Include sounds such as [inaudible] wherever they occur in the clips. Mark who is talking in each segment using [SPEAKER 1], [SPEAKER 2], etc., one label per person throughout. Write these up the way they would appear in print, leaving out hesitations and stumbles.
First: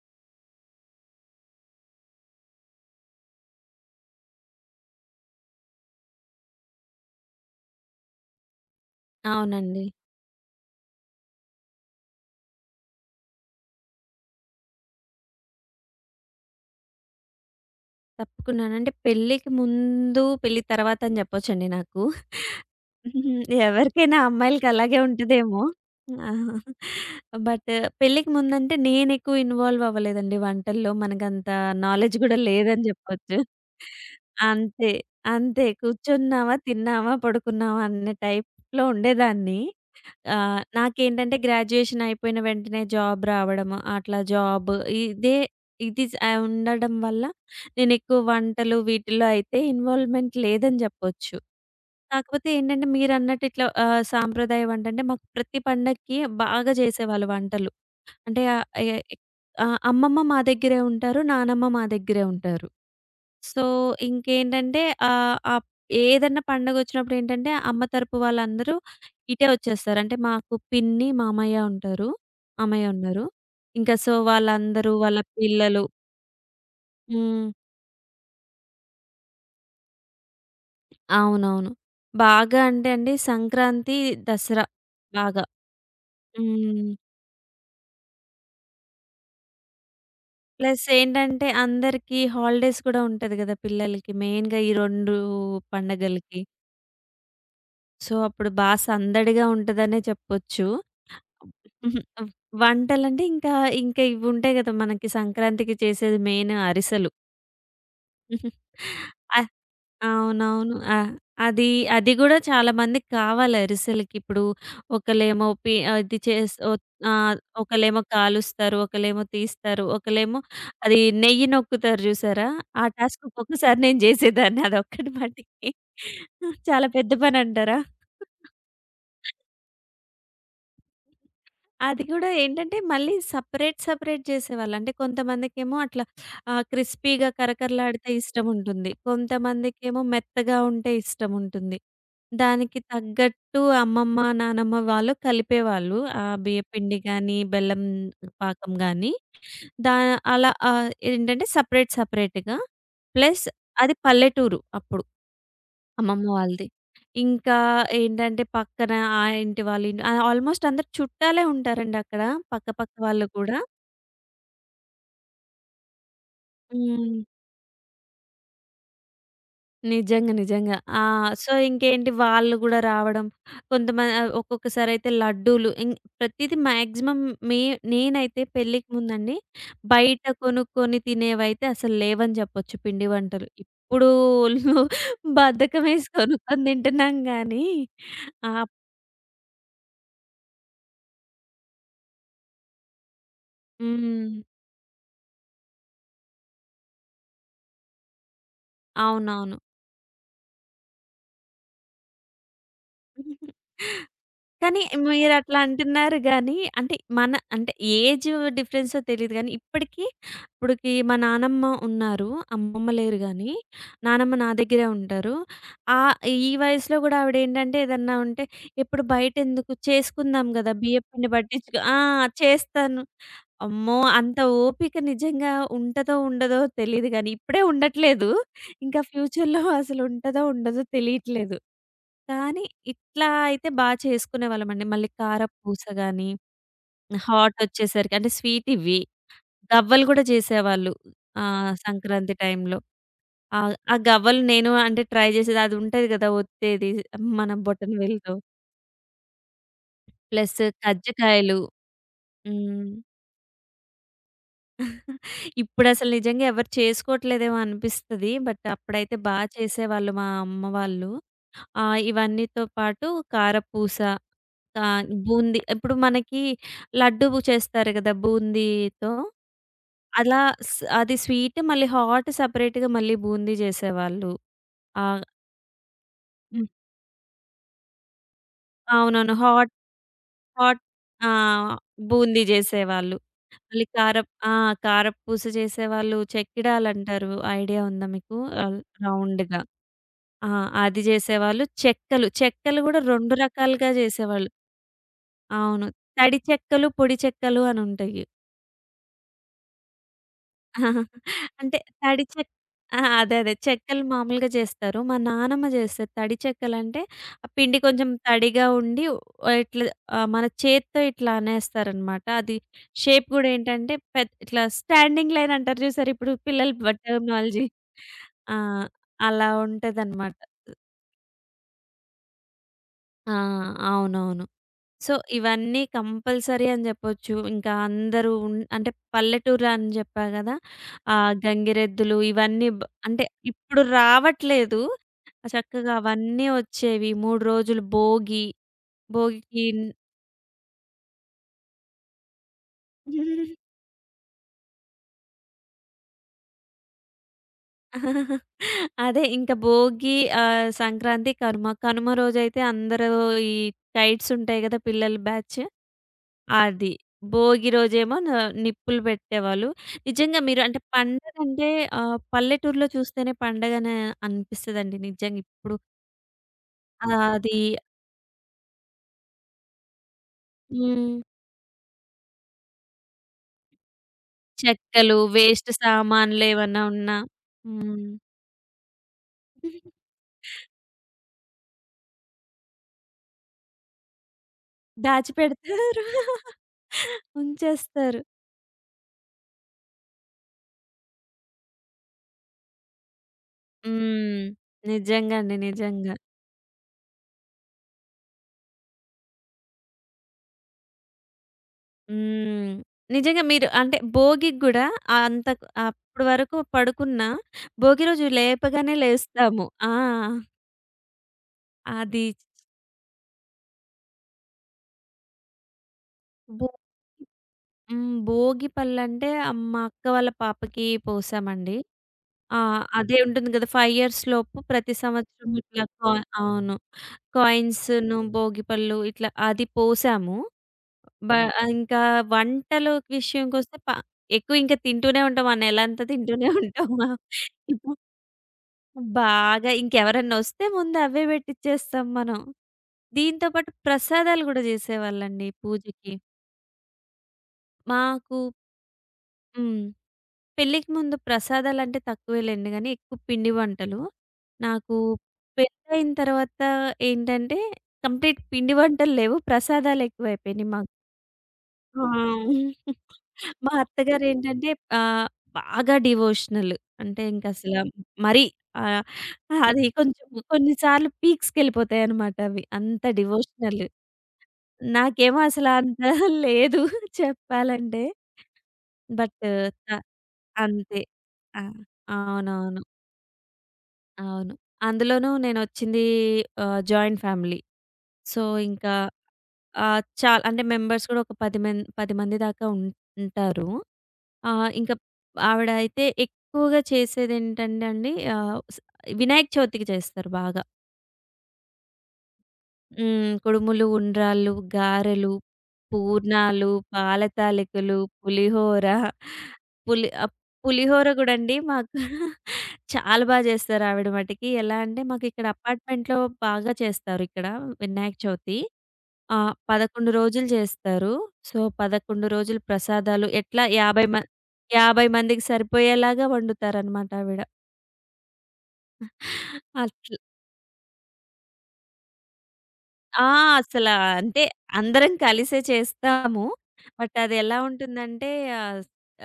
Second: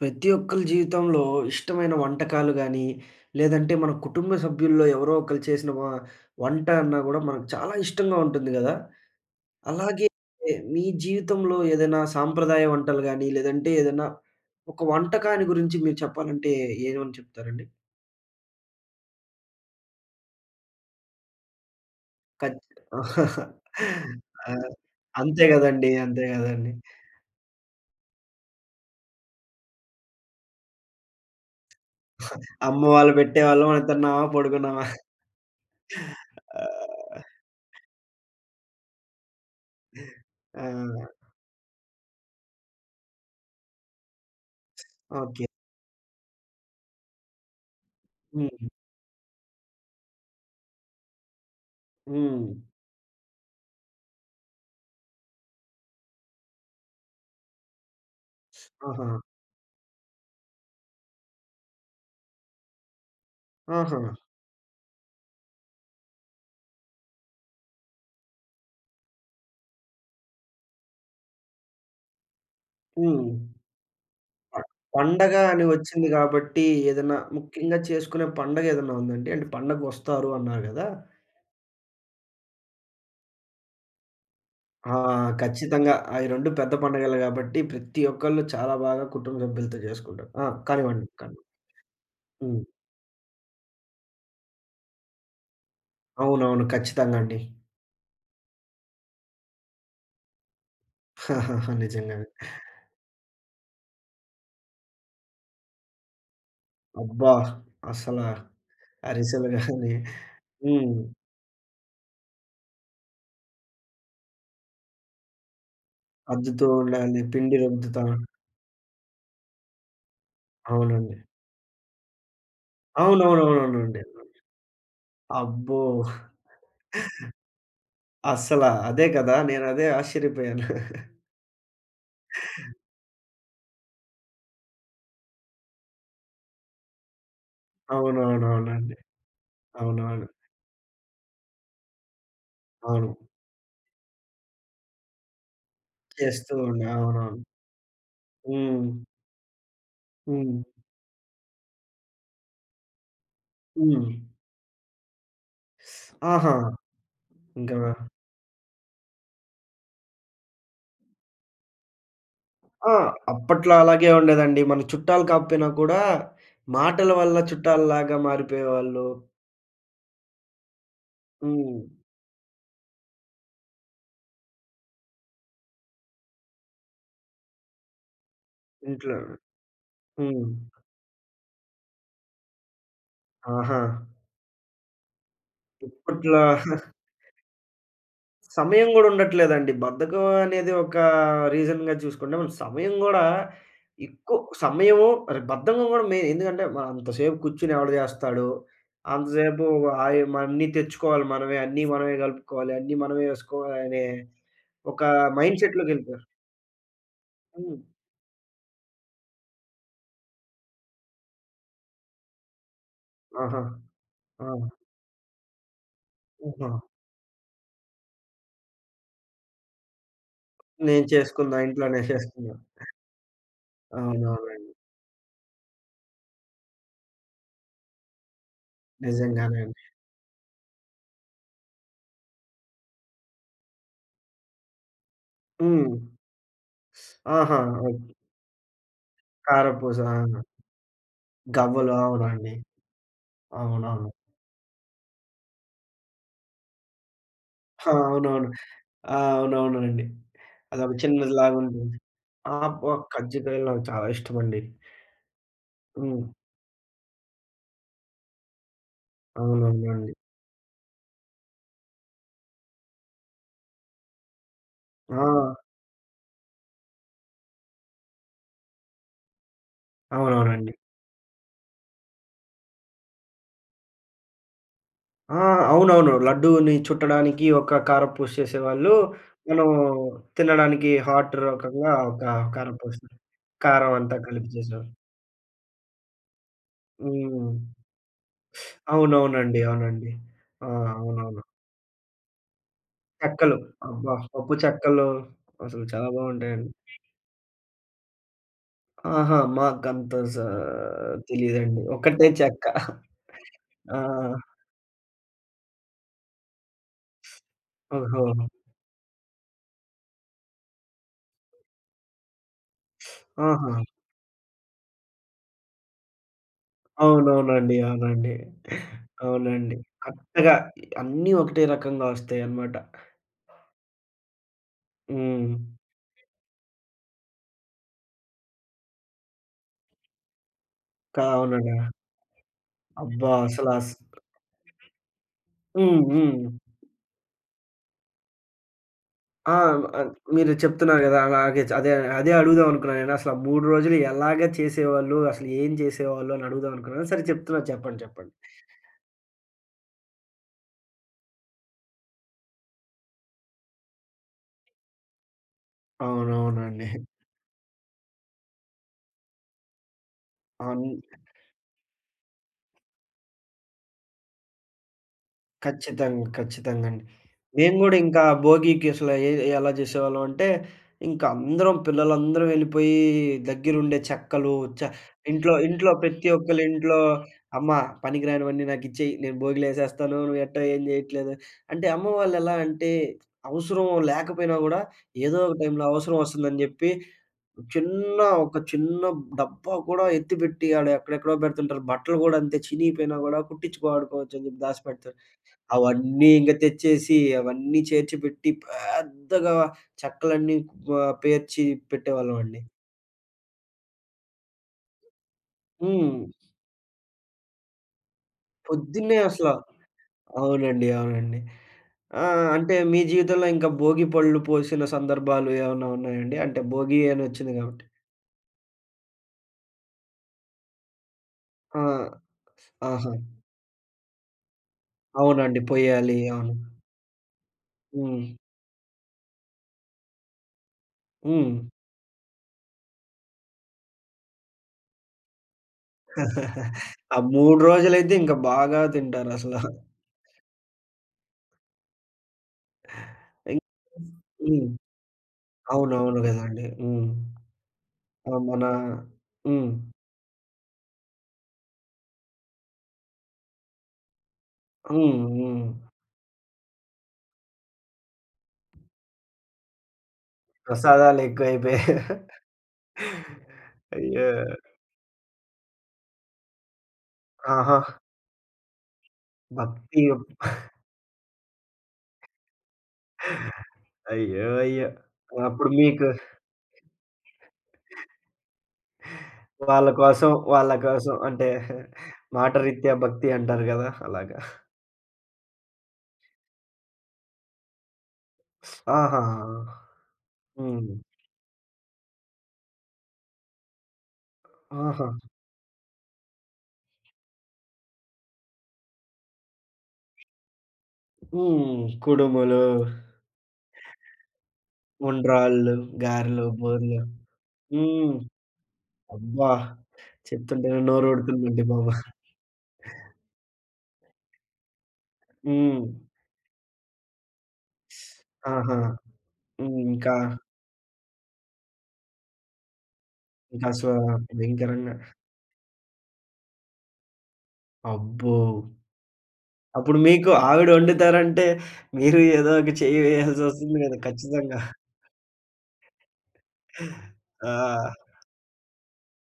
[SPEAKER 1] ప్రతి ఒక్కళ్ళ జీవితంలో ఇష్టమైన వంటకాలు గాని, లేదంటే మన కుటుంబ సభ్యుల్లో ఎవరో ఒకళ్ళు చేసిన వంట అన్నా గూడా మనకు చాలా ఇష్టంగా ఉంటుంది గదా!
[SPEAKER 2] అవునండి.
[SPEAKER 1] అలాగే మీ జీవితంలో ఏదైనా సాంప్రదాయ వంటలు గాని, లేదంటే ఏదైనా ఒక వంటకాన్ని గురించి మీరు చెప్పాలంటే ఏమని చెప్తారండి?
[SPEAKER 2] తప్పకుండాను. అంటే పెళ్ళికి ముందు, పెళ్లి తర్వాత అని చెప్పొచ్చండి నాకు.
[SPEAKER 1] ఖచ్
[SPEAKER 2] [laughs] ఉహుహు. ఎవరికైనా
[SPEAKER 1] ఆ!
[SPEAKER 2] అమ్మాయిలకి అలాగే
[SPEAKER 1] అంతే
[SPEAKER 2] ఉంటదేమో.
[SPEAKER 1] గదండీ. అంతే
[SPEAKER 2] ఆహా!
[SPEAKER 1] గదండీ.
[SPEAKER 2] బట్ పెళ్ళికి ముందంటే నేనెక్కువ ఇన్వాల్వ్ అవ్వలేదండి వంటల్లో. మనకంత నాలెడ్జ్ గూడా
[SPEAKER 1] అమ్మ
[SPEAKER 2] లేదని
[SPEAKER 1] వాళ్ళు
[SPEAKER 2] జెప్పొచ్చు.
[SPEAKER 1] పెట్టేవాళ్ళు మనం తిన్నామా? పడుకున్నామా?
[SPEAKER 2] అంతే. అంతే. కూర్చున్నామా,
[SPEAKER 1] ఆ!
[SPEAKER 2] తిన్నామా, పడుకున్నామా అనే టైప్‌లో ఉండేదాన్ని. ఆ!
[SPEAKER 1] ఆ!
[SPEAKER 2] నాకేంటంటే గ్రాడ్యుయేషన్ అయిపోయిన వెంటనే జాబ్ రావడం, అట్లా జాబ్ ఇదే
[SPEAKER 1] ఓకే.
[SPEAKER 2] ఇది స ఆహ్, ఉండడం వల్ల నేనెక్కువ
[SPEAKER 1] హ్మ్.
[SPEAKER 2] వంటలు వీటిల్లో అయితే ఇన్వాల్వ్‌మెంట్ లేదని జెప్పొచ్చు. కాకపోతే
[SPEAKER 1] హ్మ్.
[SPEAKER 2] ఏంటంటే మీరన్నట్టు ఇట్లా సాంప్రదాయ వంట అంటే మాకు ప్రతి పండక్కి బాగా జేసేవాళ్ళు వంటలు. అంటే
[SPEAKER 1] ఆహా!
[SPEAKER 2] అమ్మమ్మ మా దగ్గరే ఉంటారు. నానమ్మ మా దగ్గరే ఉంటారు. సో,
[SPEAKER 1] ఆహా!
[SPEAKER 2] ఇంకేంటంటే ఆహ్, ఆప్ ఏదన్నా పండగొచ్చినప్పుడేంటంటే, అమ్మ తరపు వాళ్ళందరూ ఇటే వచ్చేస్తారు. అంటే మాకు పిన్ని, మామయ్య ఉంటారు. మామయ్య ఉన్నారు.
[SPEAKER 1] హ్మ్.
[SPEAKER 2] ఇంకా సో,
[SPEAKER 1] ప
[SPEAKER 2] వాళ్ళందరూ వాళ్ళ
[SPEAKER 1] పండగ అని
[SPEAKER 2] పిల్లలు.
[SPEAKER 1] వచ్చింది గాబట్టి, ఏదన్నా
[SPEAKER 2] హ్మ్.
[SPEAKER 1] ముఖ్యంగా చేసుకునే పండగేదన్నా ఉందండి? అంటే పండగొస్తారు అన్నారు గదా!
[SPEAKER 2] అవునవును. బాగా అంటే అండి సంక్రాంతి, దసరా
[SPEAKER 1] ఆ!
[SPEAKER 2] బాగా.
[SPEAKER 1] ఖచ్చితంగా. అయి 2 పెద్ద
[SPEAKER 2] హ్మ్.
[SPEAKER 1] పండగలే గాబట్టి, ప్రతి ఒక్కళ్ళు చాలా బాగా కుటుంబ సభ్యులతో జేసుకుంటారు. ఆ!
[SPEAKER 2] ప్లస్
[SPEAKER 1] కానివ్వండి. కాని
[SPEAKER 2] ఏంటంటే అందరికీ
[SPEAKER 1] హ్మ్.
[SPEAKER 2] హాలిడేస్ కూడా ఉంటది గదా! పిల్లలకి మెయిన్‌గా ఈ 2 పండగలకి.
[SPEAKER 1] అవునవును. ఖచ్చితంగా అండి.
[SPEAKER 2] సో, అప్పుడు బా సందడిగా ఉంటదనే చెప్పొచ్చు.
[SPEAKER 1] [laughs]
[SPEAKER 2] హుహు.
[SPEAKER 1] నిజంగానే.
[SPEAKER 2] హ్మ్. వంటలంటే ఇంకా, ఇవుంటాయి గదా! మనకి సంక్రాంతికి చేసేది మెయిన్ అరిసెలు.
[SPEAKER 1] అబ్బా! అసల
[SPEAKER 2] ఉహు. ఆ!
[SPEAKER 1] అరిసెలు గాని
[SPEAKER 2] అవునవును.
[SPEAKER 1] హ్మ్.
[SPEAKER 2] ఆ! అది, అది గూడా చాలా మందికి కావాలి అరిసెలకి. ఇప్పుడు ఒకళ్ళేమో పి అది చేస్
[SPEAKER 1] అద్దుతూ
[SPEAKER 2] ఒత్
[SPEAKER 1] ఉండాలి.
[SPEAKER 2] ఆహ్,
[SPEAKER 1] పిండి
[SPEAKER 2] ఒకళ్ళేమో
[SPEAKER 1] రుబ్బుతా
[SPEAKER 2] కాలుస్తారు, ఒకళ్ళేమో తీస్తారు, ఒకళ్ళేమో అది
[SPEAKER 1] అవునండి.
[SPEAKER 2] నెయ్యి నొక్కుతారు జూసారా? ఆ టాస్క్ ఒక్కొక్కసారి నేను
[SPEAKER 1] అవునవునవునవునండి.
[SPEAKER 2] జేసేదాన్ని అదొక్కటి మటికి.
[SPEAKER 1] అబ్బో!
[SPEAKER 2] చాలా పెద్ద పనంటారా?
[SPEAKER 1] అస్సల. అదే కదా! నేనదే ఆశ్చర్యపోయాను.
[SPEAKER 2] అది గూడా ఏంటంటే, మళ్ళీ సెపరేట్, సెపరేట్ జేసేవాళ్ళు. అంటే కొంతమందికేమో అట్లా క్రిస్పీగా కరకరలాడితే ఇష్టముంటుంది.
[SPEAKER 1] అవునవునవునండి.
[SPEAKER 2] కొంతమందికేమో
[SPEAKER 1] అవునవును.
[SPEAKER 2] మెత్తగా ఉంటే ఇష్టముంటుంది. దానికి
[SPEAKER 1] అవును.
[SPEAKER 2] తగ్గట్టు అమ్మమ్మ, నానమ్మ వాళ్ళు కలిపేవాళ్ళు. ఆ
[SPEAKER 1] చేస్తూ ఉండే.
[SPEAKER 2] బియ్యపిండి గానీ,
[SPEAKER 1] అవునవును.
[SPEAKER 2] బెల్లం పాకం
[SPEAKER 1] హ్మ్.
[SPEAKER 2] గానీ, దా
[SPEAKER 1] హ్మ్.
[SPEAKER 2] ఏంటంటే సెపరేట్, సెపరేట్‌గా. ప్లస్ అది
[SPEAKER 1] హ్మ్.
[SPEAKER 2] పల్లెటూరు అప్పుడు. అమ్మమ్మ
[SPEAKER 1] ఆహా!
[SPEAKER 2] వాళ్ళది. ఇంకా
[SPEAKER 1] ఇంకా
[SPEAKER 2] ఏంటంటే పక్కన ఆ ఇంటి వాళ్ళు ఆల్‌మోస్ట్ అందరూ చుట్టాలే ఉంటారండి అక్కడ. పక్క
[SPEAKER 1] ఆ!
[SPEAKER 2] పక్క వాళ్ళు కూడా.
[SPEAKER 1] అప్పట్లో అలాగే ఉండేదండి. మన చుట్టాలు కాకపోయినా కూడా మాటల
[SPEAKER 2] హ్మ్.
[SPEAKER 1] వల్ల చుట్టాల్లాగా మారిపోయేవాళ్ళు.
[SPEAKER 2] నిజంగా. ఆ! సో,
[SPEAKER 1] హ్మ్.
[SPEAKER 2] ఇంకేంటి వాళ్ళు గూడా రావడం. ఒక్కొక్కసారయితే లడ్డూలు ఇం ప్రతీది మాక్సిమం మే నేనైతే పెళ్ళికి
[SPEAKER 1] ఇంట్లో
[SPEAKER 2] ముందండి బయట
[SPEAKER 1] హ్మ్.
[SPEAKER 2] కొనుక్కొని తినేవైతే అసలు లేవని చెప్పొచ్చు పిండి వంటలు.
[SPEAKER 1] ఆహా!
[SPEAKER 2] ఇప్పుడు [laughs] బద్ధకమేసి
[SPEAKER 1] ఇప్పట్లో
[SPEAKER 2] కొనుక్కొని తింటున్నాం గానీ, ఆప్
[SPEAKER 1] సమయం గూడా ఉండట్లేదండి. బద్ధకం అనేది ఒక రీజన్‌గా చూసుకుంటే, మనం సమయం గూడా
[SPEAKER 2] హ్మ్.
[SPEAKER 1] ఎక్కువ సమయము అరే బద్ధకం గూడా మెయిన్. ఎందుకంటే, మనం అంతసేపు కూర్చొని ఎవడు జేస్తాడు?
[SPEAKER 2] అవునవును.
[SPEAKER 1] అంతసేపు అయి అన్నీ తెచ్చుకోవాలి మనమే. అన్నీ మనమే గలుపుకోవాలి. అన్నీ మనమే ఏసుకోవాలి అనే
[SPEAKER 2] కానీ
[SPEAKER 1] ఒక
[SPEAKER 2] మీరట్లా
[SPEAKER 1] మైండ్
[SPEAKER 2] అంటున్నారు
[SPEAKER 1] సెట్‌లోకెళ్ళిపోయారు.
[SPEAKER 2] గానీ, అంటే మన అంటే
[SPEAKER 1] హ్మ్.
[SPEAKER 2] ఏజు డిఫరెన్సో తెలీదు గానీ, ఇప్పుడికి మా నానమ్మ ఉన్నారు. అమ్మమ్మ లేరు గానీ,
[SPEAKER 1] ఆహా!
[SPEAKER 2] నానమ్మ నా
[SPEAKER 1] ఆ!
[SPEAKER 2] దగ్గరే ఉంటారు. ఆహ్, ఈ
[SPEAKER 1] ఆహా!
[SPEAKER 2] వయసులో గూడా ఆవిడేంటంటే ఏదన్నా ఉంటే, ఇప్పుడు బయటెందుకు చేసుకుందాం గదా!
[SPEAKER 1] నేను
[SPEAKER 2] బియ్యప్పిండి
[SPEAKER 1] చేసుకున్నా.
[SPEAKER 2] పట్టించుకో ఆ!
[SPEAKER 1] ఇంట్లోనే చేసుకున్నా.
[SPEAKER 2] చేస్తాను. అమ్మో! అంత
[SPEAKER 1] అవునవునండి.
[SPEAKER 2] ఓపిక నిజంగా ఉంటదో, ఉండదో తెలీదు గానీ, ఇప్పుడే ఉండట్లేదు. ఇంకా
[SPEAKER 1] నిజంగానే
[SPEAKER 2] ఫ్యూచర్‌లో
[SPEAKER 1] అండి.
[SPEAKER 2] అసలుంటదో, ఉండదో తెలియట్లేదు. కానీ, ఇట్లా అయితే బా చేసుకునేవాళ్ళమండి. మళ్ళీ కారపూస
[SPEAKER 1] హ్మ్.
[SPEAKER 2] గానీ,
[SPEAKER 1] ఆహా! ఓకే.
[SPEAKER 2] హాటొచ్చేసరికి అంటే, స్వీటివ్వి.
[SPEAKER 1] కారపూస.
[SPEAKER 2] గవ్వలు గూడా
[SPEAKER 1] ఆ!
[SPEAKER 2] చేసేవాళ్ళు.
[SPEAKER 1] గవ్వలు.
[SPEAKER 2] సంక్రాంతి
[SPEAKER 1] అవునండి.
[SPEAKER 2] టైంలో. ఆ ఆ
[SPEAKER 1] అవునవును.
[SPEAKER 2] గవ్వలు నేను అంటే ట్రై చేసేది. అది ఉంటది గదా! ఒత్తేది. మనం
[SPEAKER 1] ఆ!
[SPEAKER 2] బొటనవేలుతో.
[SPEAKER 1] అవునవును. ఆ! అవునవునండి.
[SPEAKER 2] ప్లస్
[SPEAKER 1] అదొక
[SPEAKER 2] కజ్జికాయలు.
[SPEAKER 1] చిన్నదిలాగుంటుంది. ఆ!
[SPEAKER 2] హ్మ్.
[SPEAKER 1] అబ్బా! కజ్జికాయలు నాకు చాలా ఇష్టమండి.
[SPEAKER 2] ఇప్పుడసలు
[SPEAKER 1] హ్మ్.
[SPEAKER 2] నిజంగా ఎవరు చేసుకోవట్లేదేమో అనిపిస్తది. బట్ అప్పుడైతే బా చేసేవాళ్ళు
[SPEAKER 1] అవునవునండి.
[SPEAKER 2] మా అమ్మ వాళ్ళు. ఇవన్నీతో పాటు కారపూస, కా
[SPEAKER 1] ఆ!
[SPEAKER 2] బూందీ ఇప్పుడు మనకి లడ్డూ చేస్తారు కదా! బూందీతో. అలా
[SPEAKER 1] అవునవునండి.
[SPEAKER 2] స్ అది స్వీట్ మళ్ళీ హాట్ సెపరేట్‌గా మళ్ళీ బూందీ చేసేవాళ్ళు. ఆహ్,
[SPEAKER 1] ఆ! అవునవును.
[SPEAKER 2] హ్మ్.
[SPEAKER 1] లడ్డూని చుట్టడానికి ఒక కారపూస చేసేవాళ్ళు.
[SPEAKER 2] అవునవును.
[SPEAKER 1] మనం
[SPEAKER 2] హాట్ హాట్
[SPEAKER 1] తినడానికి
[SPEAKER 2] ఆ!
[SPEAKER 1] హాట్ రకంగా ఒక
[SPEAKER 2] బూందీ
[SPEAKER 1] కారపూస
[SPEAKER 2] చేసేవాళ్ళు. మళ్ళీ
[SPEAKER 1] కారం అంతా
[SPEAKER 2] కారప్
[SPEAKER 1] కలిపి
[SPEAKER 2] ఆ!
[SPEAKER 1] చేసేవాళ్ళు.
[SPEAKER 2] కారపూస చేసేవాళ్ళు. చెక్కిడాలంటారు
[SPEAKER 1] హ్మ్.
[SPEAKER 2] ఐడియా ఉందా మీకు? ఆహ్, రౌండ్‌గా.
[SPEAKER 1] అవునవునండి. అవునండి.
[SPEAKER 2] ఆ!
[SPEAKER 1] ఆ!
[SPEAKER 2] అది
[SPEAKER 1] అవునవును.
[SPEAKER 2] జేసేవాళ్ళు. చెక్కలు, గూడా 2
[SPEAKER 1] చెక్కలు
[SPEAKER 2] రకాలుగా
[SPEAKER 1] అబ్బా!
[SPEAKER 2] జేసేవాళ్ళు.
[SPEAKER 1] పప్పు చెక్కలు అసలు
[SPEAKER 2] అవును.
[SPEAKER 1] చాలా
[SPEAKER 2] తడి
[SPEAKER 1] బావుంటాయండి.
[SPEAKER 2] చెక్కలు, పొడి చెక్కలు అనుంటాయి.
[SPEAKER 1] ఆహా! మాకంత
[SPEAKER 2] అంటే
[SPEAKER 1] తెలీదండి.
[SPEAKER 2] తడి
[SPEAKER 1] ఒకటే
[SPEAKER 2] చెక్
[SPEAKER 1] చెక్క.
[SPEAKER 2] ఆ! అదే.
[SPEAKER 1] ఆ!
[SPEAKER 2] చెక్కలు మామూలుగా జేస్తారు. మా నానమ్మ జేస్తది. తడి చెక్కలంటే ఆ పిండి కొంచెం
[SPEAKER 1] ఓహో!
[SPEAKER 2] తడిగా ఉండి ఆహ్, ఇట్లా మన చేత్తో ఇట్లా అనేస్తారనమాట. అది షేప్ గూడా
[SPEAKER 1] ఆహా!
[SPEAKER 2] ఏంటంటే ఇట్లా స్టాండింగ్ లైన్ అంటారు జూసారా? ఇప్పుడు పిల్లల టర్మినాలజీ.
[SPEAKER 1] అవునవునండి. అవునండి.
[SPEAKER 2] ఆ! అలా
[SPEAKER 1] అవునండి.
[SPEAKER 2] ఉంటదనమాట.
[SPEAKER 1] కరెక్ట్‌గా అన్నీ ఒకటే రకంగా వస్తాయన్నమాట.
[SPEAKER 2] ఆ! అవునవును. సో,
[SPEAKER 1] హ్మ్.
[SPEAKER 2] ఇవన్నీ కంపల్సరీ అని జెప్పొచ్చు. ఇంకా అందరూ ఉన్ అంటే పల్లెటూరు అని జెప్పా గదా!
[SPEAKER 1] కావునడా!
[SPEAKER 2] గంగిరెద్దులు ఇవన్నీ అంటే
[SPEAKER 1] అబ్బా! అసలా
[SPEAKER 2] ఇప్పుడు
[SPEAKER 1] స్
[SPEAKER 2] రావట్లేదు. చక్కగా
[SPEAKER 1] హ్మ్. హ్మ్.
[SPEAKER 2] అవన్నీ వచ్చేవి. 3 రోజులు భోగి,
[SPEAKER 1] ఆ!
[SPEAKER 2] భోగికి న్-
[SPEAKER 1] ఆహ్, మీరు చెప్తున్నారు గదా! అలాగే అదే, అదే అడుగుదాం అనుకున్నాను నేను. అసలు ఆ 3 రోజులు ఎలాగ చేసేవాళ్ళు? అసలు ఏం చేసేవాళ్ళు? అని అడుగుదాం అనుకున్నాను. సరే చెప్తున్నారు చెప్పండి. చెప్పండి.
[SPEAKER 2] [laughs] అదే ఇంకా భోగి ఆహ్, సంక్రాంతి, కనుమ. కనుమ రోజైతే అందరూ ఈ కైట్స్ ఉంటాయి గదా! పిల్లల బ్యాచ్
[SPEAKER 1] అవునవునండి.
[SPEAKER 2] అది. భోగి రోజేమో న నిప్పులు పెట్టేవాళ్ళు. నిజంగా మీరు అంటే
[SPEAKER 1] అన్
[SPEAKER 2] పండగంటే పల్లెటూరులో చూస్తేనే పండగనే అనిపిస్తదండి నిజంగా ఇప్పుడు.
[SPEAKER 1] ఖచ్చితంగా. ఖచ్చితంగండి.
[SPEAKER 2] ఆహ్, అది
[SPEAKER 1] మేము గూడా ఇంకా భోగికి అసలు ఎలా జేసేవాళ్ళం అంటే,
[SPEAKER 2] హ్మ్.
[SPEAKER 1] ఇంకా అందరం పిల్లలందరం వెళ్ళిపోయి దగ్గరుండే చెక్కలు, చ
[SPEAKER 2] చెక్కలు,
[SPEAKER 1] ఇంట్లో
[SPEAKER 2] వేస్ట్
[SPEAKER 1] ఇంట్లో ప్రతి
[SPEAKER 2] సామాన్లు
[SPEAKER 1] ఒక్కళ్ళ
[SPEAKER 2] ఏమన్నా
[SPEAKER 1] ఇంట్లో,
[SPEAKER 2] ఉన్నా
[SPEAKER 1] "అమ్మ
[SPEAKER 2] హ్మ్.
[SPEAKER 1] పనికిరానివన్నీ నాకిచ్చేయి. నేను భోగిలో
[SPEAKER 2] [laughs]
[SPEAKER 1] ఎసేస్తాను. నువ్వు ఎట్టా ఏం జేయట్లేదు." అంటే అమ్మ వాళ్ళు ఎలా అంటే, అవసరం లేకపోయినా గూడా ఏదో ఒక టైంలో
[SPEAKER 2] దాచిపెడతారు.
[SPEAKER 1] అవసరం వస్తుందని జెప్పి,
[SPEAKER 2] ఉంచేస్తారు.
[SPEAKER 1] చిన్న ఒక చిన్న డబ్బా కూడా ఎత్తిపెట్టి ఆడ ఎక్కడెక్కడో పెడుతుంటారు. బట్టలు గూడా అంతే చినిగిపోయినా గూడా కుట్టించుకో ఆడుకోవచ్చు అని
[SPEAKER 2] హ్మ్.
[SPEAKER 1] జెప్పి దాసిపెడతారు.
[SPEAKER 2] నిజంగా అండి. నిజంగా.
[SPEAKER 1] అవన్నీ ఇంక తెచ్చేసి, అవన్నీ చేర్చి పెట్టి పెద్దగా చెక్కలన్నీ పేర్చి పెట్టేవాళ్ళమండి.
[SPEAKER 2] హ్మ్. నిజంగా మీరు అంటే భోగికి గూడా అంత
[SPEAKER 1] హ్మ్.
[SPEAKER 2] అప్పటి వరకు పడుకున్న భోగి రోజు లేపగానే
[SPEAKER 1] పొద్దున్నే అసల.
[SPEAKER 2] లేస్తాము. ఆ!
[SPEAKER 1] అవునండి. అవునండి.
[SPEAKER 2] అది
[SPEAKER 1] ఆ! అంటే మీ జీవితంలో ఇంకా భోగి పళ్ళు పోసిన సందర్భాలు ఏమన్నా ఉన్నాయండి? అంటే
[SPEAKER 2] భో
[SPEAKER 1] భోగి అని వచ్చింది కాబట్టి.
[SPEAKER 2] హ్మ్. భోగి పళ్ళంటే మా అక్క వాళ్ళ పాపకి పోసామండి.
[SPEAKER 1] ఆ!
[SPEAKER 2] ఆ!
[SPEAKER 1] ఆహా!
[SPEAKER 2] అదే ఉంటుంది కదా! 5 ఇయర్స్ లోపు ప్రతి సంవత్సరం
[SPEAKER 1] అవునండి.
[SPEAKER 2] ఇట్లా కా
[SPEAKER 1] పొయ్యాలి. అవును.
[SPEAKER 2] అవును. కాయిన్స్‌ను,
[SPEAKER 1] హ్మ్.
[SPEAKER 2] భోగిపళ్ళు ఇట్లా అది పోసాము. బ
[SPEAKER 1] హ్మ్.
[SPEAKER 2] ఇంకా వంటలు విషయంకొస్తే ఎక్కువ ఇంకా తింటూనే ఉంటాం. ఆ నెలంతా తింటూనే
[SPEAKER 1] [laughs]
[SPEAKER 2] ఉంటాం.
[SPEAKER 1] ఆ 3 రోజులైతే ఇంకా బాగా తింటారసల.
[SPEAKER 2] బాగా. ఇంకెవరన్నా వస్తే ముందు అవే పెట్టిచ్చేస్తాం మనం. దీంతో పాటు ప్రసాదాలు గూడా
[SPEAKER 1] హ్మ్.
[SPEAKER 2] జేసేవాళ్ళండి పూజకి.
[SPEAKER 1] అవునవును గదండీ. హ్మ్. ఆ!
[SPEAKER 2] మాకు
[SPEAKER 1] మన హ్మ్.
[SPEAKER 2] హ్మ్. పెళ్ళికి ముందు ప్రసాదాలంటే తక్కువేలెండి గానీ, ఎక్కువ పిండి వంటలు. నాకు
[SPEAKER 1] హ్మ్. హ్మ్.
[SPEAKER 2] పెళ్ళయిన తర్వాత ఏంటంటే, కంప్లీట్ పిండి వంటలు లేవు. ప్రసాదాలెక్కువైపోయినియి మాకు.
[SPEAKER 1] ప్రసాదాలెక్కువైపోయాయి.
[SPEAKER 2] ఆ! మా
[SPEAKER 1] అయ్యో!
[SPEAKER 2] అత్తగారేంటంటే ఆహ్, బాగా డివోషనల్. అంటే ఇంకసల
[SPEAKER 1] ఆహా!
[SPEAKER 2] మరీ ఆహ్, అది
[SPEAKER 1] భక్తి.
[SPEAKER 2] కొంచెం కొన్ని సార్లు పీక్స్‌కెళ్ళిపోతాయన్నమాట అవి. అంత డివోషనల్.
[SPEAKER 1] అయ్యో! అయ్యో!
[SPEAKER 2] నాకేమో అసల
[SPEAKER 1] అప్పుడు
[SPEAKER 2] అంత
[SPEAKER 1] మీకు
[SPEAKER 2] [laughs] లేదు చెప్పాలంటే. బట్ త
[SPEAKER 1] వాళ్ళ కోసం, వాళ్ళ
[SPEAKER 2] అంతే.
[SPEAKER 1] కోసం అంటే
[SPEAKER 2] ఆ!
[SPEAKER 1] మాట
[SPEAKER 2] అవునవును.
[SPEAKER 1] రీత్యా భక్తి అంటారు గదా! అలాగా.
[SPEAKER 2] అవును. అందులోనూ నేనొచ్చింది జాయింట్ ఫ్యామిలీ. సో, ఇంకా
[SPEAKER 1] ఆహా!
[SPEAKER 2] ఆహ్, చాల్ అంటే
[SPEAKER 1] హ్మ్.
[SPEAKER 2] మెంబర్స్ కూడా ఒక 10 మంది దాకా ఉంటారు. ఆ! ఇంక
[SPEAKER 1] ఆహా!
[SPEAKER 2] ఆవిడ అయితే ఎక్కువగా చేసేదేంటంటే అండి ఆహ్, స్ వినాయక చవితికి చేస్తారు బాగా.
[SPEAKER 1] హ్మ్. కుడుములు,
[SPEAKER 2] హ్మ్. కుడుములు, ఉండ్రాళ్ళు, గారెలు,
[SPEAKER 1] ఉండ్రాళ్ళు, గారెలు,
[SPEAKER 2] పూర్ణాలు,
[SPEAKER 1] బూరెలు.
[SPEAKER 2] పాల తాలికలు,
[SPEAKER 1] హ్మ్.
[SPEAKER 2] పులిహోర,
[SPEAKER 1] అబ్బా!
[SPEAKER 2] పులి ఆహ్,
[SPEAKER 1] చెప్తుంటేనే
[SPEAKER 2] పులిహోర గూడా అండి
[SPEAKER 1] నోరూడుతుందండి బాబు.
[SPEAKER 2] మాకు. [laughs] చాలా బా చేస్తారు ఆవిడ మటికి. ఎలా అంటే మాకిక్కడ
[SPEAKER 1] హ్మ్.
[SPEAKER 2] అపార్ట్మెంట్‌లో బాగా చేస్తారు ఇక్కడ వినాయక చవితి.
[SPEAKER 1] ఆహా!
[SPEAKER 2] ఆ!
[SPEAKER 1] హ్మ్.
[SPEAKER 2] 11
[SPEAKER 1] ఇంకా
[SPEAKER 2] రోజులు జేస్తారు. సో, 11 రోజులు ప్రసాదాలు ఎట్లా
[SPEAKER 1] ఇంకా అసల
[SPEAKER 2] 50 మ
[SPEAKER 1] భయంకరంగా.
[SPEAKER 2] 50 మందికి సరిపోయేలాగా వండుతారనమాట ఆవిడ.
[SPEAKER 1] అబ్బో! అప్పుడు
[SPEAKER 2] అట్లా
[SPEAKER 1] మీకు ఆవిడ వండుతారంటే, మీరు ఏదో ఒక చెయ్యి
[SPEAKER 2] ఆ!
[SPEAKER 1] వేయాల్సొస్తుంది
[SPEAKER 2] అసలా
[SPEAKER 1] గదా!
[SPEAKER 2] అంటే
[SPEAKER 1] ఖచ్చితంగా.
[SPEAKER 2] అందరం కలిసే చేస్తాము. బట్ అదెలా
[SPEAKER 1] ఆ!
[SPEAKER 2] ఉంటుందంటే ఆహ్,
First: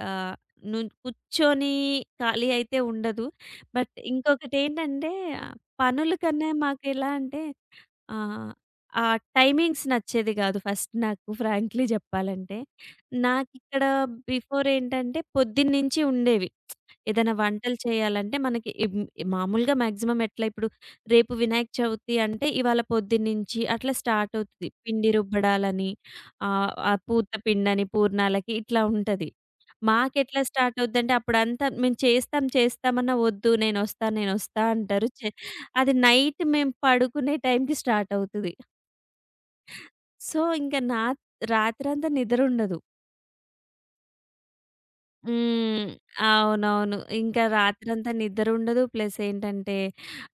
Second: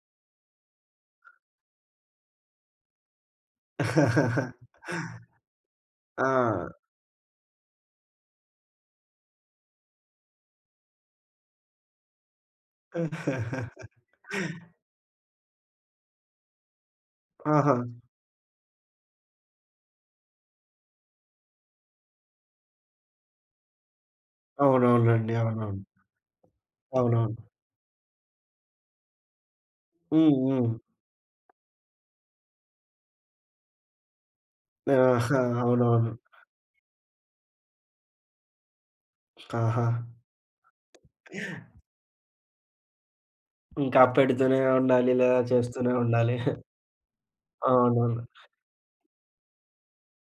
[SPEAKER 2] ఆహ్, ను కూర్చొని ఖాళీ అయితే ఉండదు. బట్ ఇంకొకటేంటంటే పనుల
[SPEAKER 1] ఆ!
[SPEAKER 2] కన్నా మాకెలా అంటే ఆ! ఆ టైమింగ్స్ నచ్చేది గాదు ఫస్ట్ నాకు ఫ్రాంక్లీ జెప్పాలంటే. నాకిక్కడ బిఫోర్ ఏంటంటే పొద్దున్నుంచి ఉండేవి. ఏదైనా
[SPEAKER 1] ఆహా!
[SPEAKER 2] వంటలు చేయాలంటే మనకి ఇమ్ మామూలుగా మాక్సిమం ఎట్లా ఇప్పుడు రేపు వినాయక చవితి అంటే ఇవాళ పొద్దున్నుంచి అట్లా స్టార్ట్ అవుతది. పిండి
[SPEAKER 1] అవునవునండి. అవునవును.
[SPEAKER 2] రుబ్బడాలని, ఆహ్, ఆహ్, పూత
[SPEAKER 1] అవునవును.
[SPEAKER 2] పిండని, పూర్ణాలకి ఇట్లా ఉంటది.
[SPEAKER 1] హ్మ్.
[SPEAKER 2] మాకెట్లా
[SPEAKER 1] హ్మ్.
[SPEAKER 2] స్టార్ట్ అవుద్దంటే అప్పుడంతా మేము చేస్తాం చేస్తామన్నా వద్దు నేనొస్తా, నేనొస్తా అంటారు.
[SPEAKER 1] ఆహా!
[SPEAKER 2] అది
[SPEAKER 1] అవునవును.
[SPEAKER 2] నైట్ మేము పడుకునే టైంకి స్టార్ట్ అవుతది.
[SPEAKER 1] ఆహా!
[SPEAKER 2] సో, ఇంక నా రాత్రంతా నిద్రుండదు.
[SPEAKER 1] ఇంకా పెడుతూనే ఉండాలి. లేదా
[SPEAKER 2] హ్మ్.
[SPEAKER 1] చేస్తూనే ఉండాలి.
[SPEAKER 2] అవునవును. ఇంకా రాత్రంతా
[SPEAKER 1] అవునవును.
[SPEAKER 2] నిద్రుండదు. ప్లస్ ఏంటంటే,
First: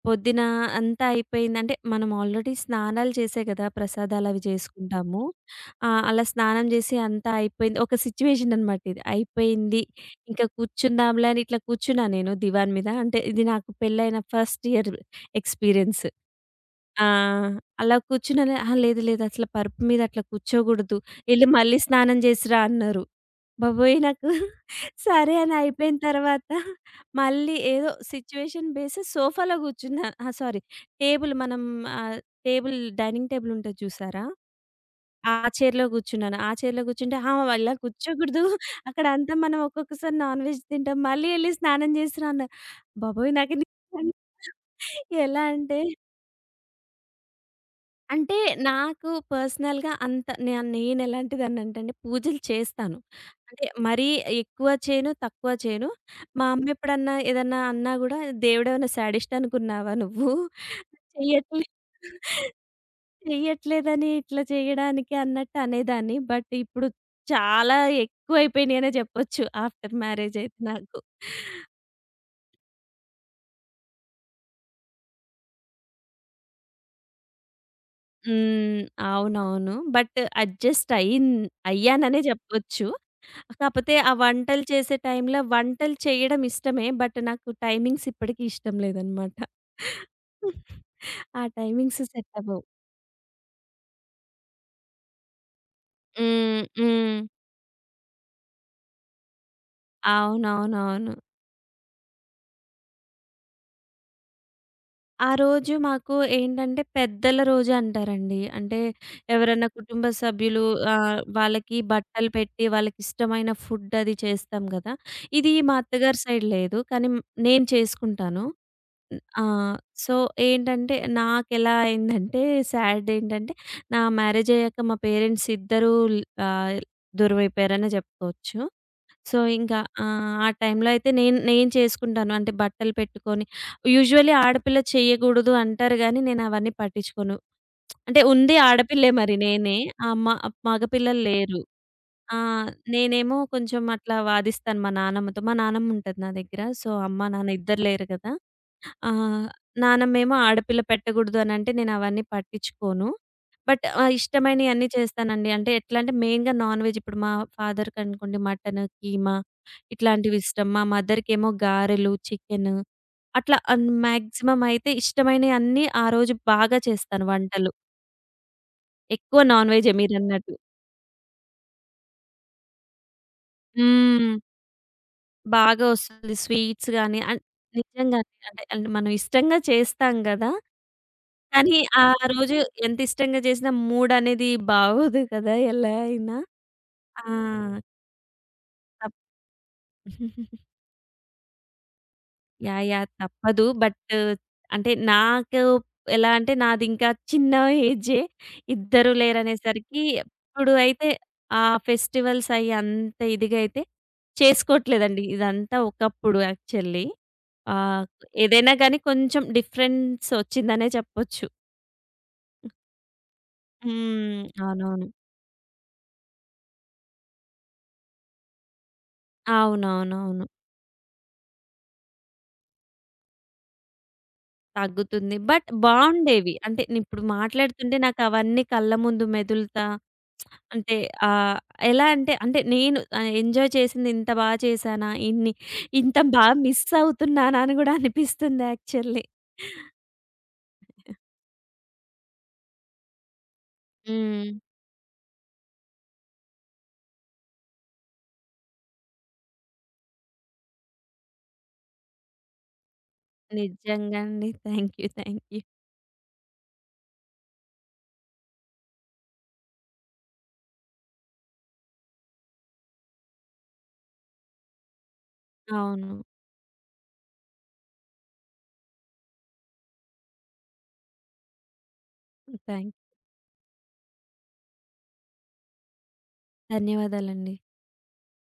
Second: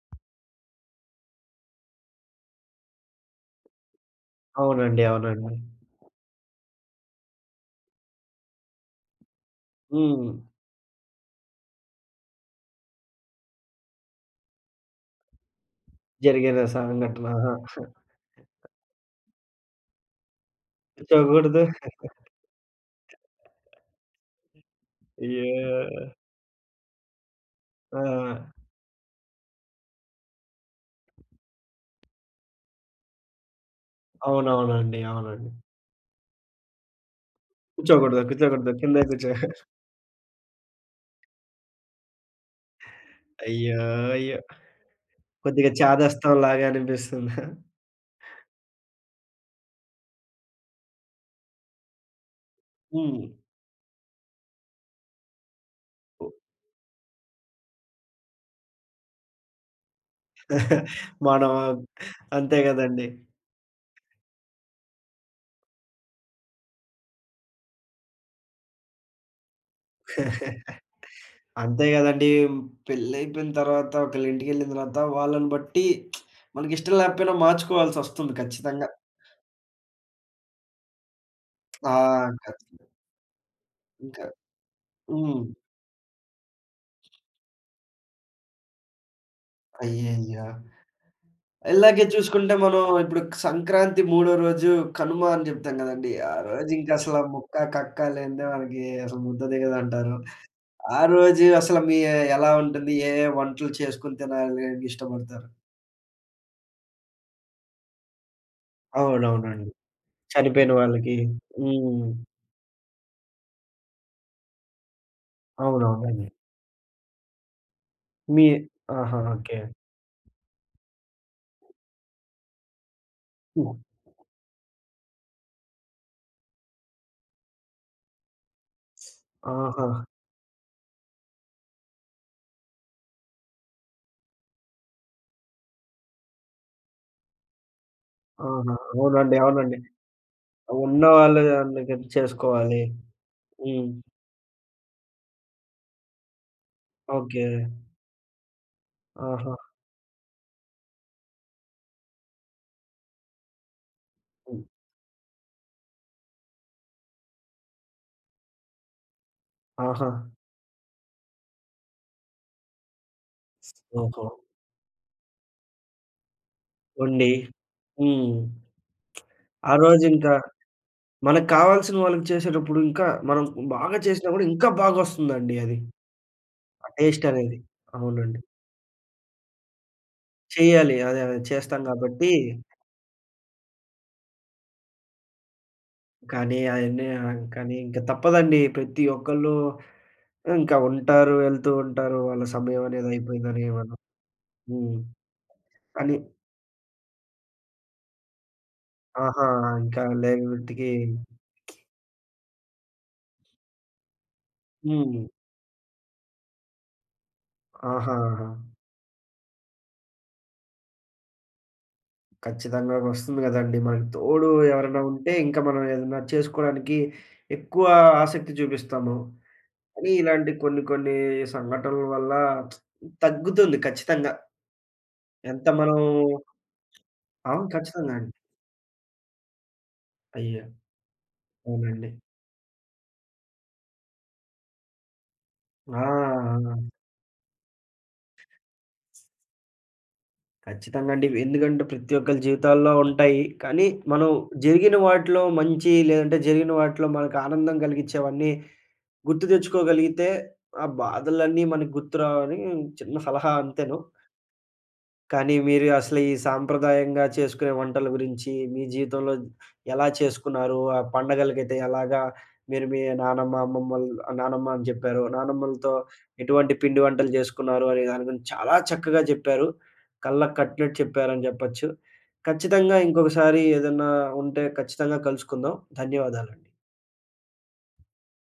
[SPEAKER 2] పొద్దున అంతా అయిపోయింది. అంటే, మనం ఆల్రెడీ స్నానాలు చేసే కదా! ప్రసాదాలవి
[SPEAKER 1] అవునండి.
[SPEAKER 2] చేసుకుంటాము.
[SPEAKER 1] అవునండి.
[SPEAKER 2] అలా స్నానం చేసి అంతా అయిపోయింది. ఒక సిచ్యువేషన్ అనమాట ఇది. అయిపోయింది.
[SPEAKER 1] హ్మ్.
[SPEAKER 2] ఇంకా కూర్చుందాంలే అని ఇట్లా కూర్చున్నా నేను దివాన్ మీద. అంటే, ఇది నాకు పెళ్ళైన ఫస్ట్ ఇయర్ ఎక్స్‌పీరియన్స్.
[SPEAKER 1] జరిగిన
[SPEAKER 2] ఆ!
[SPEAKER 1] సంఘటన. ఆహా!
[SPEAKER 2] అలా కూర్చున్నాను. "అహా! లేదు లేదు. అసలు పరుపు మీద అట్లా కూర్చోకూడదు. ఎళ్లి
[SPEAKER 1] కూర్చోకూడదు.
[SPEAKER 2] మళ్ళీ స్నానం చేసిరా" అన్నారు. బాబోయ్! సరే అని అయిపోయిన
[SPEAKER 1] అయ్యో!
[SPEAKER 2] తర్వాత మళ్ళీ ఏదో
[SPEAKER 1] ఆ!
[SPEAKER 2] సిట్యుయేషన్ బేస్ సోఫాలో కూర్చున్నా. అహా! సారీ, టేబుల్ మనం ఆహ్, టేబుల్ డైనింగ్ టేబుల్ ఉంటది చూసారా?
[SPEAKER 1] అవునవునండి.
[SPEAKER 2] ఆ
[SPEAKER 1] అవునండి.
[SPEAKER 2] చైర్‌లో కూర్చున్నాను. ఆ చైర్‌లో కూర్చుంటే "ఆహా! ఇలా
[SPEAKER 1] కూర్చోకూడదు.
[SPEAKER 2] కూర్చోకూడదు.
[SPEAKER 1] కూర్చోకూడదు. కిందే
[SPEAKER 2] అక్కడ
[SPEAKER 1] కూర్చో
[SPEAKER 2] అంతా మనం ఒక్కొక్కసారి నాన్ వెజ్ తింటాం. మళ్ళీ ఎళ్లి స్నానం చేసిరా" అన్నారు. బాబోయ్! నాకు
[SPEAKER 1] అయ్యో!
[SPEAKER 2] నిజంగా
[SPEAKER 1] అయ్యో!
[SPEAKER 2] ఎలా
[SPEAKER 1] కొద్దిగా
[SPEAKER 2] అంటే
[SPEAKER 1] చాదస్తంలాగా అనిపిస్తుందా?
[SPEAKER 2] అంటే నాకు పర్సనల్‌గా అంత నే నేనెలాంటిదాన్నంటే అండి పూజలు చేస్తాను.
[SPEAKER 1] హ్మ్.
[SPEAKER 2] అంటే మరీ ఎక్కువ చేయను, తక్కువ చేయను.
[SPEAKER 1] ఉ
[SPEAKER 2] మా అమ్మ ఎప్పుడన్నా ఏదన్నా అన్నా గూడా "దేవుడేమన్నా శాడిస్ట్ అనుకున్నావా నువ్వు?
[SPEAKER 1] మనం
[SPEAKER 2] చెయ్యట్లే
[SPEAKER 1] అంతే గదండీ.
[SPEAKER 2] చెయ్యట్లేదని ఇట్లా చేయడానికి" అన్నట్టు అనేదాన్ని. బట్ ఇప్పుడు చాలా ఎక్కువైపోయినియనే జెప్పొచ్చు ఆఫ్టర్ మ్యారేజ్ అయితే నాకు.
[SPEAKER 1] అంతే గదండీ. పెళ్లయిపోయిన తర్వాత ఒకళ్ళింటికెళ్ళిన తర్వాత వాళ్ళని బట్టి మనకిష్టం లేకపోయినా మార్చుకోవాల్సొస్తుంది
[SPEAKER 2] హ్మ్.
[SPEAKER 1] ఖచ్చితంగా.
[SPEAKER 2] అవునవును. బట్ అడ్జస్ట్ అయ్యిన్
[SPEAKER 1] ఆ!
[SPEAKER 2] అయ్యాననే
[SPEAKER 1] ఖచ్చితంగా.
[SPEAKER 2] జెప్పొచ్చు. కాపోతే ఆ
[SPEAKER 1] ఇంకా
[SPEAKER 2] వంటలు చేసే టైంలో
[SPEAKER 1] హ్మ్.
[SPEAKER 2] వంటలు చేయడం ఇష్టమే. బట్ నాకు టైమింగ్స్ ఇప్పటికి ఇష్టం లేదనమాట.
[SPEAKER 1] అయ్యయ్యో!
[SPEAKER 2] ఆ టైమింగ్స్
[SPEAKER 1] ఇలాగే
[SPEAKER 2] సెట్
[SPEAKER 1] చూసుకుంటే
[SPEAKER 2] అవ్వవు.
[SPEAKER 1] మనం ఇప్పుడు సంక్రాంతి మూడో రోజు కనుమ అని చెప్తాం గదండీ! ఆ
[SPEAKER 2] హ్మ్.
[SPEAKER 1] రోజు ఇంక అసల
[SPEAKER 2] హ్మ్.
[SPEAKER 1] ముక్క, కక్క లేనిదే మనకి అసలు ముద్ద దిగదంటారు. ఆ
[SPEAKER 2] అవునవునవును.
[SPEAKER 1] రోజు అసలు మీ ఎలా ఉంటుంది? ఏ వంటలు చేసుకొని తినాలని
[SPEAKER 2] ఆ
[SPEAKER 1] ఇష్టపడతారు?
[SPEAKER 2] రోజు మాకు ఏంటంటే పెద్దల రోజు అంటారండి. అంటే ఎవరైనా
[SPEAKER 1] అవునవునండి.
[SPEAKER 2] కుటుంబ సభ్యులు
[SPEAKER 1] చనిపోయిన వాళ్ళకి.
[SPEAKER 2] వాళ్ళకి
[SPEAKER 1] హ్మ్.
[SPEAKER 2] బట్టలు పెట్టి వాళ్ళకిష్టమైన ఫుడ్ అది చేస్తాం గదా! ఇది మా అత్తగారి
[SPEAKER 1] అవునవునండి.
[SPEAKER 2] సైడ్ లేదు. కానీ నేను చేసుకుంటాను.
[SPEAKER 1] మీ ఆహా!
[SPEAKER 2] ఆ!
[SPEAKER 1] ఓకే.
[SPEAKER 2] సో, ఏంటంటే నాకెలా అయిందంటే సాడ్ ఏంటంటే
[SPEAKER 1] హ్మ్.
[SPEAKER 2] మ్యారేజ్ అయ్యాక మా పేరెంట్స్ ఇద్దరూ ల్ ఆహ్, దూరమైపోయారనే చెప్పుకోవచ్చు. సో, ఇంకా
[SPEAKER 1] ఆహా!
[SPEAKER 2] ఆ టైంలో అయితే నేను నేను చేసుకుంటాను. అంటే బట్టలు పెట్టుకొని యూజువల్లీ ఆడపిల్ల చేయకూడదు అంటారు గానీ నేను అవన్నీ పట్టించుకోను. అంటే ఉంది
[SPEAKER 1] ఆహా!
[SPEAKER 2] ఆడపిల్లే మరి
[SPEAKER 1] అవునండి.
[SPEAKER 2] నేనే.
[SPEAKER 1] అవునండి.
[SPEAKER 2] ఆ! మ
[SPEAKER 1] ఉన్న
[SPEAKER 2] మగపిల్లలు
[SPEAKER 1] వాళ్ళు
[SPEAKER 2] లేరు.
[SPEAKER 1] అందుకని
[SPEAKER 2] ఆ!
[SPEAKER 1] చేసుకోవాలి.
[SPEAKER 2] నేనేమో కొంచెం
[SPEAKER 1] హ్మ్.
[SPEAKER 2] అట్లా వాదిస్తాను మా నానమ్మతో. మా నానమ్మ ఉంటది నా దగ్గర. సో, అమ్మ,
[SPEAKER 1] ఓకే.
[SPEAKER 2] నాన్న ఇద్దరు లేరు కదా! ఆ!
[SPEAKER 1] ఆహా!
[SPEAKER 2] నానమ్మేమో ఆడపిల్ల పెట్టకూడదు అనంటే నేనవన్నీ పట్టించుకోను. బట్
[SPEAKER 1] హ్మ్.
[SPEAKER 2] ఇష్టమైనయన్నీ చేస్తానండి. అంటే ఎట్లంటే మెయిన్‌గా నాన్ వెజ్ ఇప్పుడు మా ఫాదర్‌కనుకోండి మటను, కీమా
[SPEAKER 1] ఆహా!
[SPEAKER 2] ఇట్లాంటివిష్టం. మా మదర్‌కేమో గారెలు, చికెను. అట్లా
[SPEAKER 1] ఓహో!
[SPEAKER 2] మాక్సిమం అయితే ఇష్టమైనయన్నీ ఆ రోజు బాగా చేస్తాను
[SPEAKER 1] వండి.
[SPEAKER 2] వంటలు.
[SPEAKER 1] హ్మ్.
[SPEAKER 2] ఎక్కువ నాన్
[SPEAKER 1] ఆ
[SPEAKER 2] వెజ్జే
[SPEAKER 1] రోజింకా
[SPEAKER 2] మీరన్నట్టు.
[SPEAKER 1] మనకు కావాల్సిన వాళ్ళకి చేసేటప్పుడు ఇంకా మనం బాగా
[SPEAKER 2] హ్మ్.
[SPEAKER 1] చేసినా గూడా ఇంకా బాగొస్తుందండి అది.
[SPEAKER 2] బాగా వస్తుంది.
[SPEAKER 1] ఆ
[SPEAKER 2] స్వీట్స్ గాని
[SPEAKER 1] టేస్ట్
[SPEAKER 2] అన్
[SPEAKER 1] అనేది.
[SPEAKER 2] నిజంగానే.
[SPEAKER 1] అవునండి.
[SPEAKER 2] అంటే, మనం ఇష్టంగా చేస్తాం గదా!
[SPEAKER 1] చేయాలి. అదే అదే
[SPEAKER 2] కానీ
[SPEAKER 1] చేస్తాం
[SPEAKER 2] ఆ
[SPEAKER 1] గాబట్టి
[SPEAKER 2] రోజు ఎంత ఇష్టంగా చేసినా మూడనేది బాగోదు కదా! ఎలా అయినా.
[SPEAKER 1] కానీ అయన్నీ
[SPEAKER 2] ఆ!
[SPEAKER 1] కానీ ఇంక తప్పదండి. ప్రతి
[SPEAKER 2] తప్
[SPEAKER 1] ఒక్కళ్ళు
[SPEAKER 2] [laughs]
[SPEAKER 1] ఇంకా ఉంటారు, వెళ్తూ ఉంటారు. వాళ్ళ
[SPEAKER 2] యాహ్!
[SPEAKER 1] సమయం
[SPEAKER 2] యాహ్!
[SPEAKER 1] అనేది అయిపోయిందని
[SPEAKER 2] తప్పదు.
[SPEAKER 1] మనం
[SPEAKER 2] బట్ అంటే
[SPEAKER 1] హ్మ్.
[SPEAKER 2] నాకు
[SPEAKER 1] కానీ
[SPEAKER 2] ఎలా అంటే నాది ఇంకా చిన్న ఏజే. ఇద్దరు
[SPEAKER 1] ఆహా!
[SPEAKER 2] లేరనేసరికి
[SPEAKER 1] ఇంకా లేని
[SPEAKER 2] ఇప్పుడు
[SPEAKER 1] మట్టికి
[SPEAKER 2] అయితే ఆ ఫెస్టివల్స్ అయ్యి అంత ఇదిగా అయితే
[SPEAKER 1] హ్మ్.
[SPEAKER 2] చేసుకోవట్లేదండి. ఇదంతా ఒకప్పుడు యాక్చువల్లీ. ఆహ్,
[SPEAKER 1] ఆహా! ఆహా!
[SPEAKER 2] ఏదైనా గాని కొంచెం డిఫరెన్స్ వచ్చిందనే చెప్పొచ్చు.
[SPEAKER 1] ఖచ్చితంగా వస్తుంది గదండీ. మనకు
[SPEAKER 2] హ్మ్.
[SPEAKER 1] తోడు ఎవరైనా
[SPEAKER 2] అవునవును.
[SPEAKER 1] ఉంటే ఇంకా మనం ఏదైనా చేసుకోవడానికి ఎక్కువ ఆసక్తి చూపిస్తాము. కానీ
[SPEAKER 2] అవునవునవును.
[SPEAKER 1] ఇలాంటి కొన్ని కొన్ని సంఘటనల వల్ల తగ్గుతుంది ఖచ్చితంగా.
[SPEAKER 2] తగ్గుతుంది.
[SPEAKER 1] ఎంత
[SPEAKER 2] బట్
[SPEAKER 1] మనం
[SPEAKER 2] బావుండేవి. అంటే నే ఇప్పుడు
[SPEAKER 1] అవును.
[SPEAKER 2] మాట్లాడుతుంటే
[SPEAKER 1] ఖచ్చితంగా అండి.
[SPEAKER 2] నాకవన్నీ కళ్ళ ముందు మెదులుతా.
[SPEAKER 1] అయ్యో!
[SPEAKER 2] అంటే ఆహ్, ఎలా
[SPEAKER 1] అవునండి.
[SPEAKER 2] అంటే, అంటే నేను ఎంజాయ్ చేసింది ఇంత బా చేశానా?
[SPEAKER 1] ఆ!
[SPEAKER 2] ఇంత బా మిస్
[SPEAKER 1] ఆ!
[SPEAKER 2] అవుతున్నానా? అని గూడా అనిపిస్తుంది యాక్చువల్లీ.
[SPEAKER 1] ఖచ్చితంగా అండి. ఎందుకంటే ప్రతి ఒక్కళ్ళ జీవితాల్లో ఉంటాయి. కానీ మనం
[SPEAKER 2] హ్మ్.
[SPEAKER 1] జరిగిన వాటిలో మంచి లేదంటే జరిగిన వాటిలో మనకు ఆనందం కలిగించేవన్నీ గుర్తు తెచ్చుకోగలిగితే ఆ బాధలన్నీ మనకు గుర్తురావని చిన్న సలహా అంతేను.
[SPEAKER 2] నిజంగా అండి. Thank you. థాంక్
[SPEAKER 1] కానీ
[SPEAKER 2] యూ.
[SPEAKER 1] మీరు అసలు ఈ సాంప్రదాయంగా చేసుకునే వంటల గురించి మీ జీవితంలో ఎలా చేసుకున్నారు? ఆ పండగలకైతే ఎలాగా మీరు మీ నానమ్మ, అమ్మమ్మలు నానమ్మ అని చెప్పారు. నానమ్మలతో
[SPEAKER 2] అవును.
[SPEAKER 1] ఎటువంటి పిండి వంటలు చేసుకున్నారు అనే దాని గురించి చాలా చక్కగా చెప్పారు. కళ్ళకి కట్టినట్టు చెప్పారని చెప్పొచ్చు.
[SPEAKER 2] థాంక్
[SPEAKER 1] ఖచ్చితంగా ఇంకొకసారి ఏదన్నా ఉంటే ఖచ్చితంగా కలుసుకుందాం. ధన్యవాదాలండి.
[SPEAKER 2] ధన్యవాదాలండి.